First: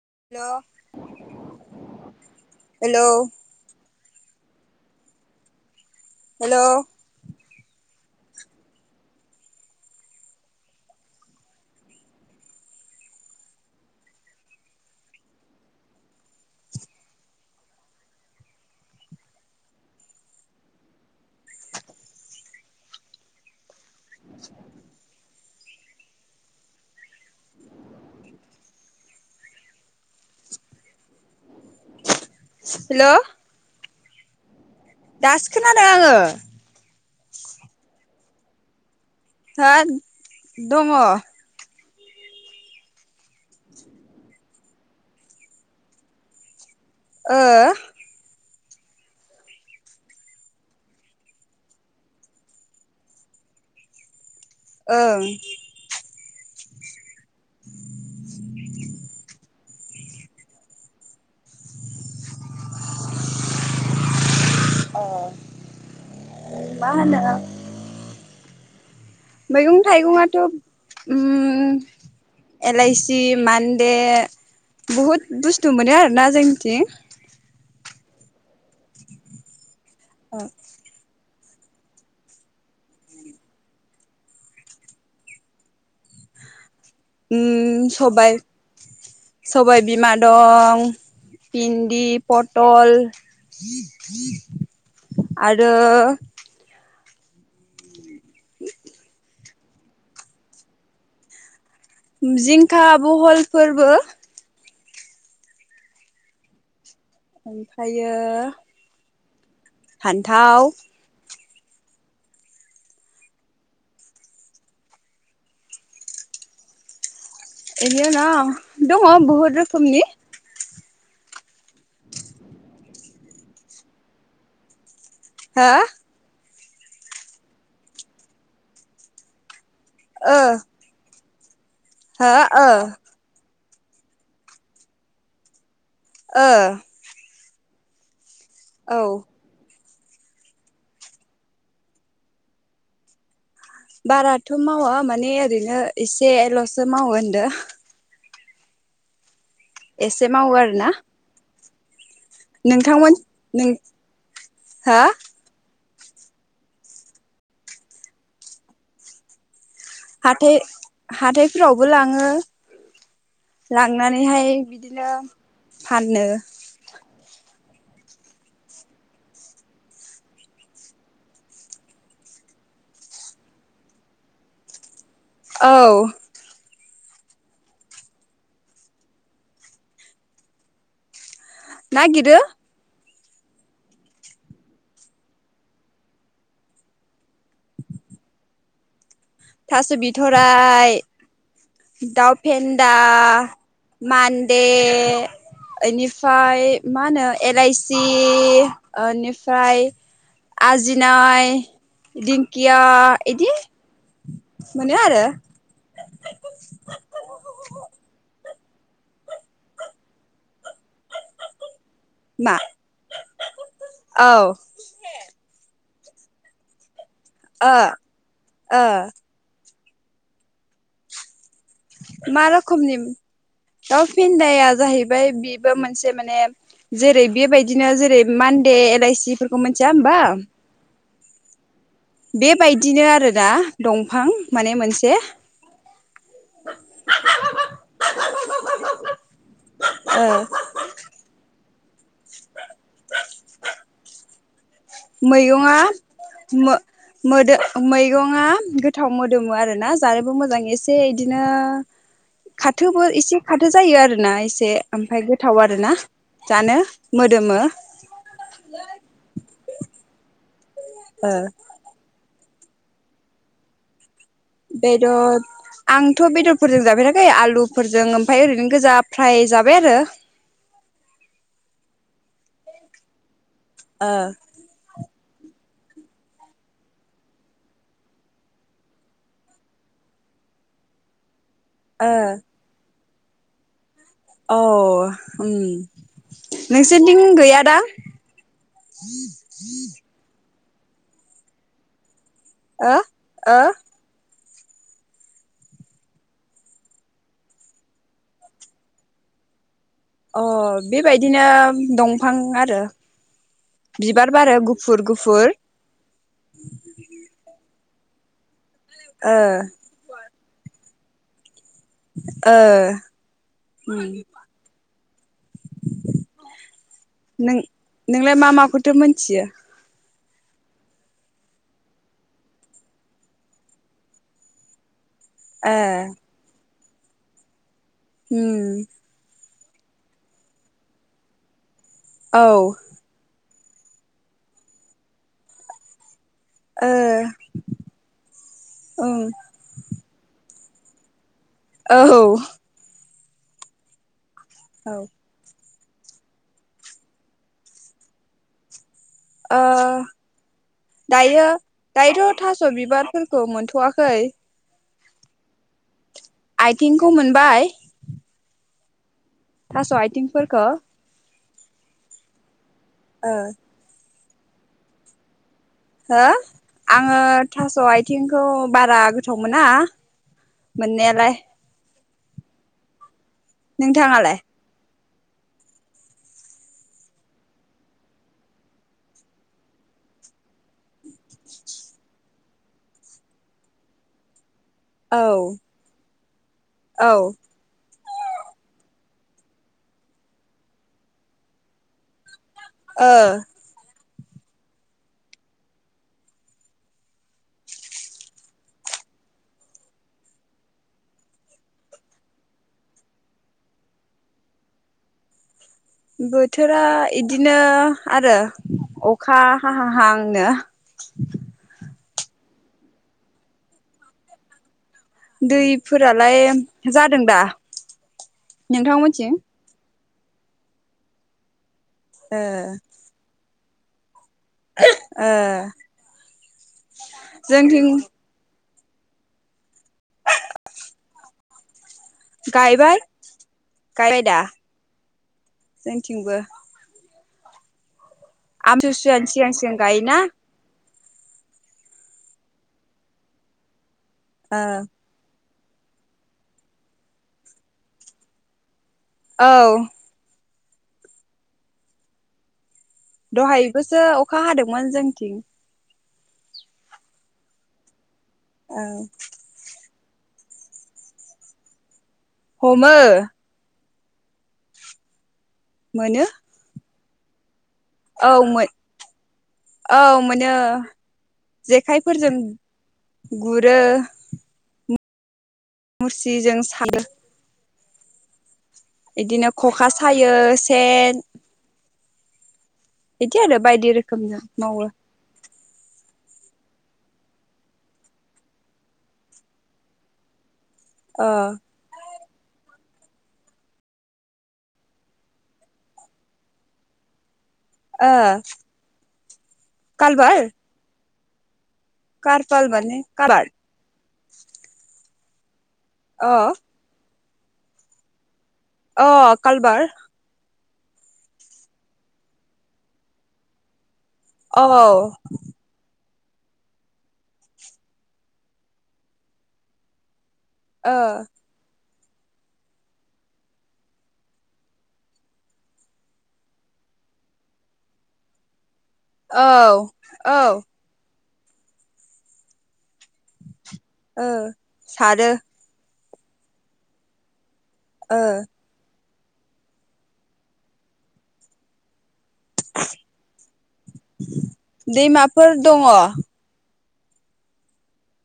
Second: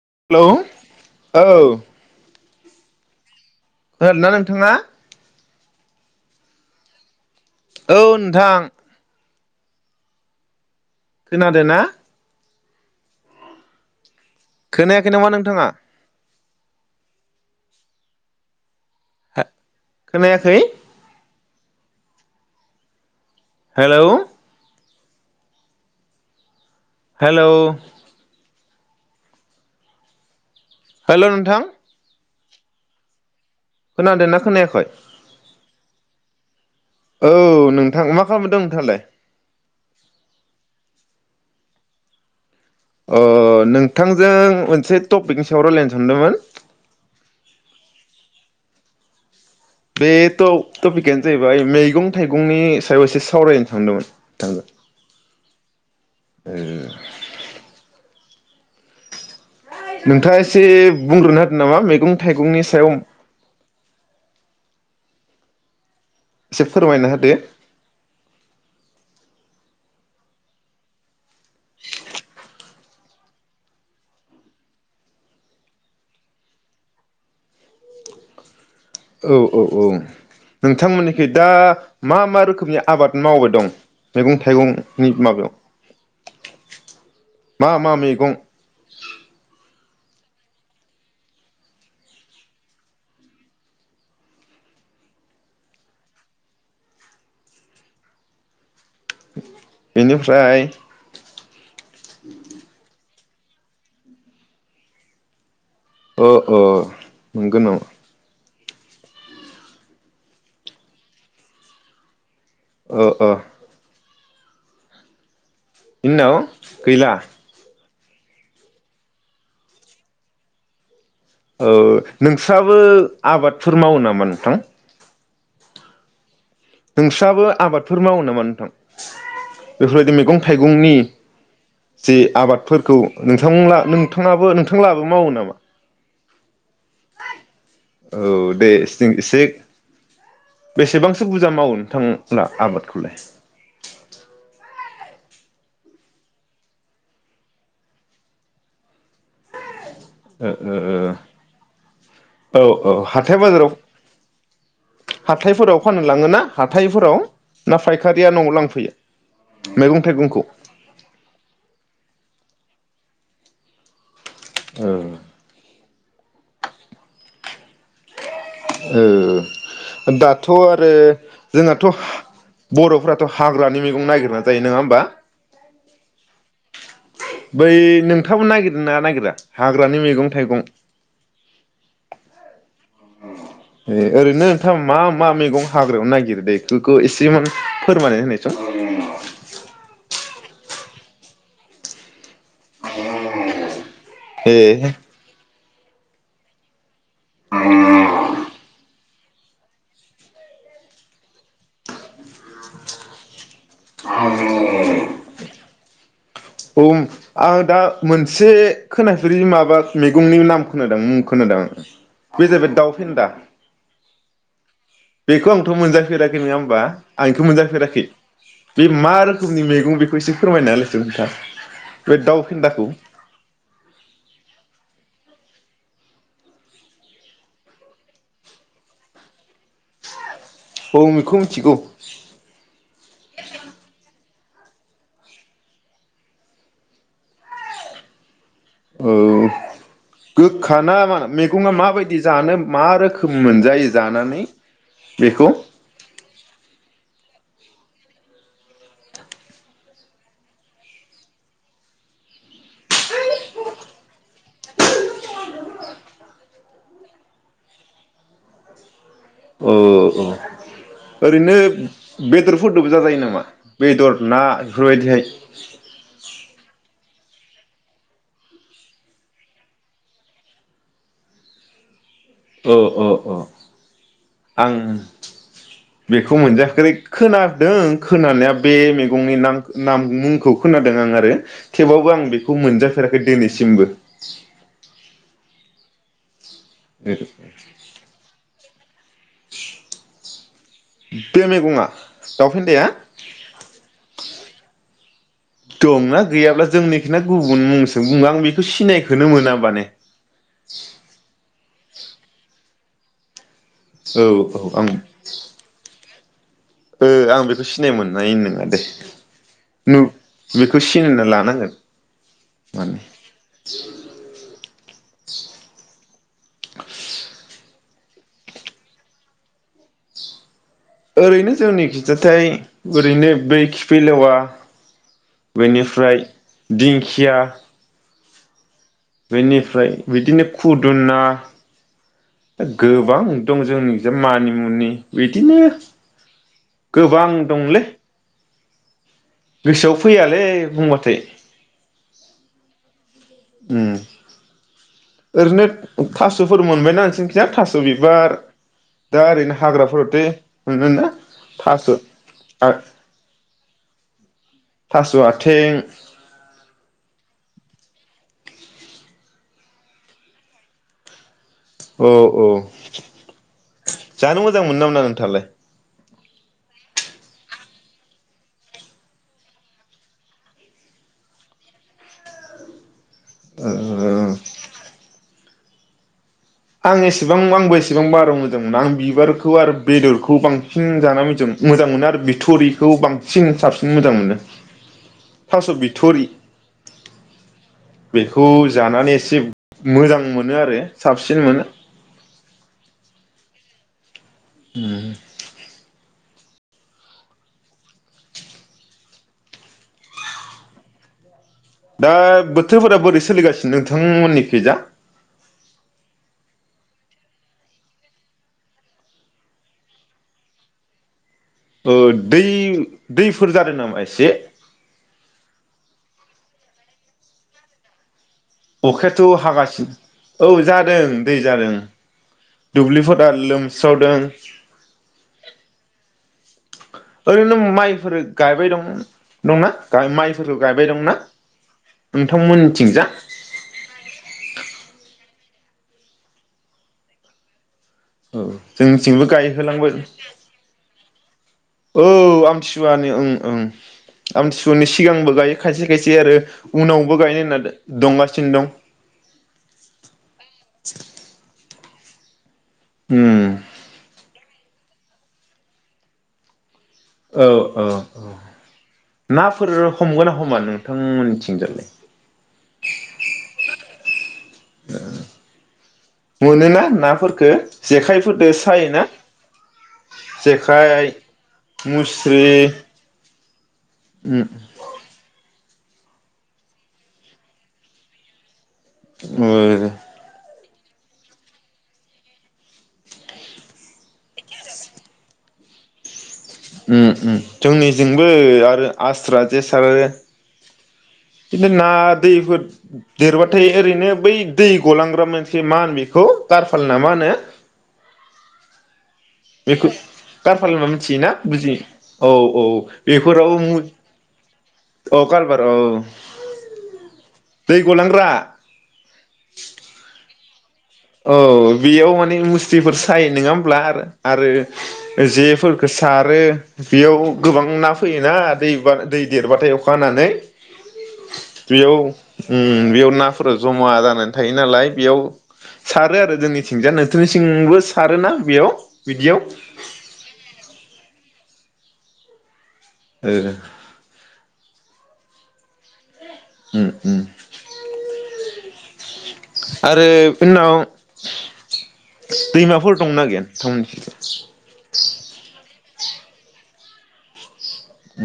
हेल' औ हेल' खोनादोंना नोंथाङा? हेल' औ नोंथां। खोनादो ना? खोनायाखै नामा नोंथाङा? खोनायाखै। हेल'। हेल'। हेल' नोंथां। हेल'। खोनादोंना खोनायाखै? दासो खोनादों आङो। औ नोंथां मा खालामदों नोंथाङालाय? हो दङ। अ नोंथांजों मोनसे टपिकनि सायाव रायलायनो सानदोंमोन। ओ। बे टपिकआनो जाहैबाय मैगं थाइगंनि सायाव एसे सावरायनो सानदोंमोन। ओ [unintelligible] [inaudible] नोंथाङा एसे बुंग्रोनो होदों नामा मैगं थाइगंनि सायाव। ओं एसे मा फोरमायना होनो होदो। मैगं थाइगंआथ' एलाइसि मान्दे बहुद बुस्थु मोनो आरोना जोंनिथिं। औ औ औ। नोंथांमोननिखै। दा मा मा रोखोमनि आबाद मावबाय दं मैगं थाइगंनि माबायाव? मा उम मा मैगं सबाय सबाय बिमा। दं भिन्दि पटल आरो बेनिफ्राय जिंखा बहल फोरबो अ औ। ओमफ्रायो फान्थाव ओ ओ। बिनि उनाव गैला? बेनि उवायाव दङ बहुद रोखोमनि औ नोंस्राबो आबादफोर मावो नामा नोंथां? हो? नोंस्राबो आबादफोर मावो नामा नोंथां? बेफोरबायदि ओ मैगं थाइगंनि। जे हो ओ आबादफोरखौ नोंथांमोनहा नोंथाङाबो नोंथां लाबो मावो नामा? ओ। औ दे औ जों एसे बेसेबांसो बुरजा मावो नोंथांला आबादखौलाय? बाराथ' मावा माने ओरैनो एसेल'सो मावो ओनदो। एसे ओ मावो ओ आरोना। औ औ नोंथांमोन हाथाय नों बाजाराव हो [inaudible] हाथायफोराव फाननो लाङोना हाथायफोराव ना फायखारिया न'आव लांफैयो मैगं थाइगंखौ हाथाय हाथायफोरावबो लाङो। लांनानै नैहाहाय बिदिनो फाननो। ओ दाथ' आरो जोंनाथ' बर'फोराथ' हाग्रानि मैगं नागिरना जायो नङा होमबा? औ बै नोंथाङाबो नागिर ना नागिरा हाग्रानि मैगं थाइगं? नागिरो। ए ओरैनो नोंथां मा मा मेगं हाग्रायावनो नागिरो दे इफोरखौ एसेमान फोरमायनानै होनायसं? थास' बिथ'राइ दाउ फेन्दा ए मानदे ओनिफाय मा होनो एलाइसि ओनिफ्राय आजिनाय दिंकिया इदि मोनो आरो। उम आं दा मोनसे खोनाफेरि माबा मेगंनि नाम खोनादां मुं खोनादां। बे मा जाहैबाय दाउ फेन्दा औ ओ बेखौ आंथ' मोनजाय [unintelligible] आं इखौ मोनजाफेराखै ओ बे मा रोखोमनि मेग नों बेखौ एसे फोरमायना [unintelligible] बे दाउ मा फेन्दाखौ रोखोमनि दाव फेन्दाया जाहै बाय बेबो मोनसे माने जेरै बेबायदिनो जेरै मान्दे एलाइसि फोरखौ मोनथिया होमबा? अम इखौ मिथिगौ। बेबायदिनो आरोना दंफां माने मोनसे [unintelligible] औ ओ गोखा ना मा मेगंआ माबाय दि जानो मा रोखोम मोनजायो जानान नै मैगं आ मो मोदो मैगंआ गोथाव मोदोमो आरोना जानोबो मोजां एसे इदिनो खाथोबो एसे खाथो जायो आरोना एसे ओमफ्राय गोथाव आरोना जानो मोदोमो। औ अ ओ ओरैनो बेदर फुदबजा जायो नामा बेदर ना बेफोरबायदिहाय बेदर आंथ' बेदरफोरजों जाफेरा खै आलुफोरजों ओमफाय ओरैनो गोजा फ्राय जाबाय आरो औ अ-अ आं बेखौ मोनजाफेरै खोनादों खोनानाया बे मैगंनि नां नाम मुंखौ खोनादों आं आरो ओ थेवबाबो आं बेखौ मोनजा फेराखै दिनैसिमबो औ उम नोंसोनथिं बे गैया दां? [inaudible] बे मैगंङा ओ-ओ दंना गैयाब्ला जोंनिखिना गुबुन मुंजों बुङो आं बेखौ सिनायखोनो मोना माने अ बेबायदिनो दंफां आरो औ बिबार बारो औ आं गुफुर-गुफुर ओ बेखौ सिनाय मोननाय नङा दे। ओ खौ सिनायना लानांगोन ओ माने उम [inaudible] नों नोंलाय मा माखौथो मोनथियो? ओरैनो जोंनि खिजाथाइ ओरैनो बै खिफिलेवा ए बेनिफ्राय दिंखिया हम बेनिफ्राय बिदिनो खुदुना औ ओ गोबां दं जोंनिखि जा मानिमुनि बिदिनो गोबां दंलै औ गोसोआव फैयालै बुंबाथाय ओहऔ उम आरैनोथ थास'फोर मोनबायना नोंसोरनिखिजा थास' बिबार दा ओरैनो ओ हाग्राफोरावथे मोनोना दायो थास' दायोथ' थास' आ बिबारफोरखौ मोनथ'वाखै थास' आथिं आइथिंखौ मोनबाय थास' आइथिंफोरखौ औ औ ओ जानो मोजां मोनो ना मोना नोंथाङालाय हो आङो थास' आथिंखौ बारा गोथाव मोना मोननायालाय ओ ओ नोंथाङालाय आं एसेबां आंबो एसेबां बारा मोजां मोनो आं बिबारखौ आरो बेदरखौ बांसिन जानानै मोजां मोनो आरो बिथ'रिखौ बांसिन साबसिन मोजां मोनो। औ थास' बिथरि औ बेखौ जानानै एसे मोजां मोनो आरो साब सिन मोनो ओ उम दा बोथोरफोरा बोरै सोलिगासिनो नोंथां मोननिखैजा बोथोरा इदिनो आरो अखा हाहां हांनो ओ दै दैफोर जादों नामा एसे दैफोरालाय जादों दा नोंथांमोनथिं अखायाथ' हागासिनो औ जादों दै जादों ओ दुब्लफ्रा दा लोम स्रावदों ओ ओरैनो जोंथिं माइफोर गायबाय दं दंना माइफोरखौ गायबाय दंना गायबाय नोंथांमोननिथिंजा जोंनिथिंबो औ जोंनिथिंबो आमथिसुवानि सिगां गायहो सिगां होलांबाय गायोना औ आमथिसुवानि ओं ओं ओ आमथिसुवानि सिगांबो गायो। खायसे खायसे आरो उनावबो गायनो होनना दंगासिनो दं। औ [inaudible] उम दहायबोसो अखा हादोंमोन जों निथिं औ औ औ नाफोर हमगो ना हमा नोंथां मोननिथिंजालाय? हमो। मोनो [inaudible] मोनोना ना? फोरखो औ जेखाइफोरदो सायोना औ मोनो जेखाइ, मुस्रि गुर उम गुरो मुस्रिजों सानो इदिनो ओ ख'खा सायो सेन बिदि आरो बायदि रोखोमजों मावो। उम उम जोंनिजोंबो आरो आस्रा जे सारो। ओ खिनथु ना दैफोर देरबाथाय ओरैनो बै दै गलांग्रा मोनसे मा हिन बेखौ कारफाल ना मा होनो? ओ बेखौ कालबार कारफाल [unintelligible] थियोना बुजि औ कारपाल औ माने कालबार बेफोराव अ काल बार औ, अ दै गलांग्रा। अ कालबार। औ बेयाव माने मुस्रिफोर सायो नङा होमब्ला आर आरो औ ओ जेफोरखोसो सारो बेयाव गोबां ना फैयोना दैबा दै देरबाथाय अखा हानानै। ओ बेयाव उम बेयाव नाफोर जमा जानानै थायो नालाय बेयाव सारो आरो जोंनिथिंजा नोंथोरनि सिंबो सारोना बेयाव? बिदियाव औ औ ओ ओ सारो उम उम। ओ आरो बेनि उनाव दैमाफोर दंना गैया नोंथां मोननिखै? दैमाफोर दङ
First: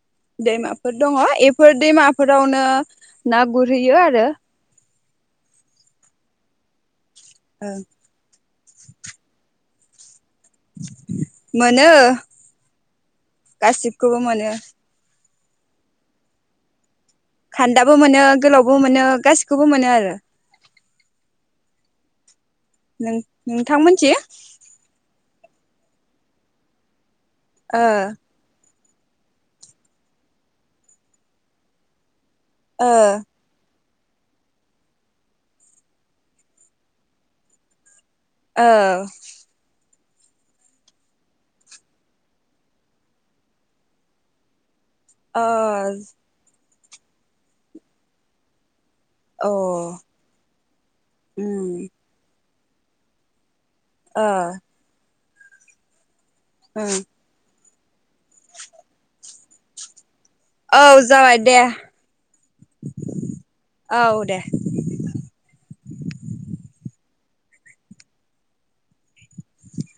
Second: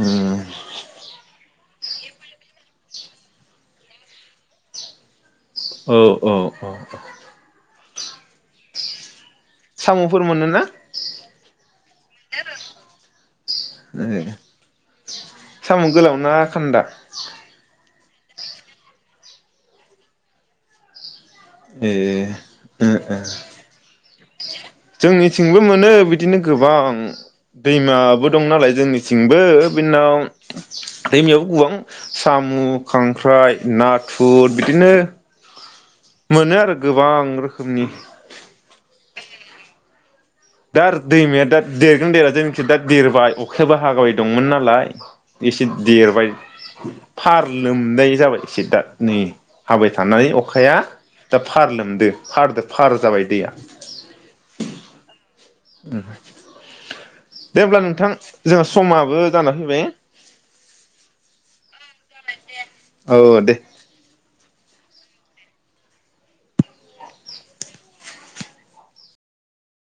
उम दैमाफोर दङ एब फोर दैमाफोरावनो ना गुरहैयो आरो। औ औ औ औ। औ। साम'। मोनो गासिखौबो ए मोनो। साम' गोलाव ना खान्दा। खान्दाबो मोनो गोलावबो मोनो गासिखौबो मोनो आरो। ए। ओ नों ओ नोंथांमोनथिं। थिंबो मोनो बिदिनो गोबां। ओ दैमाबो दं नालाय जोंनि थिंबो बिनाव दैमायाव गोबां। साम', ओ खांख्राइ, ना। फु बिदिनो। मोनो आरो गोबां रोखोमनि। ओ। दा दैमाया दा देरगोन देरा जोंनिथिं दा देरबाय अखायाबो हागाबाय दंमोन नालाय। एसे देरबाय। फार लोमनाय जाबाय एसे दा। नै ओ अ हाबाय थानानै अखाया दा फार उम लोमदों फार फार जाबाय दैया। ओ। ओम। ओम। दे‌ अब्ला नोंथां। जोंहा समाबो। जाना फैबाय। औ जाबाय दे। औ दे औ दे।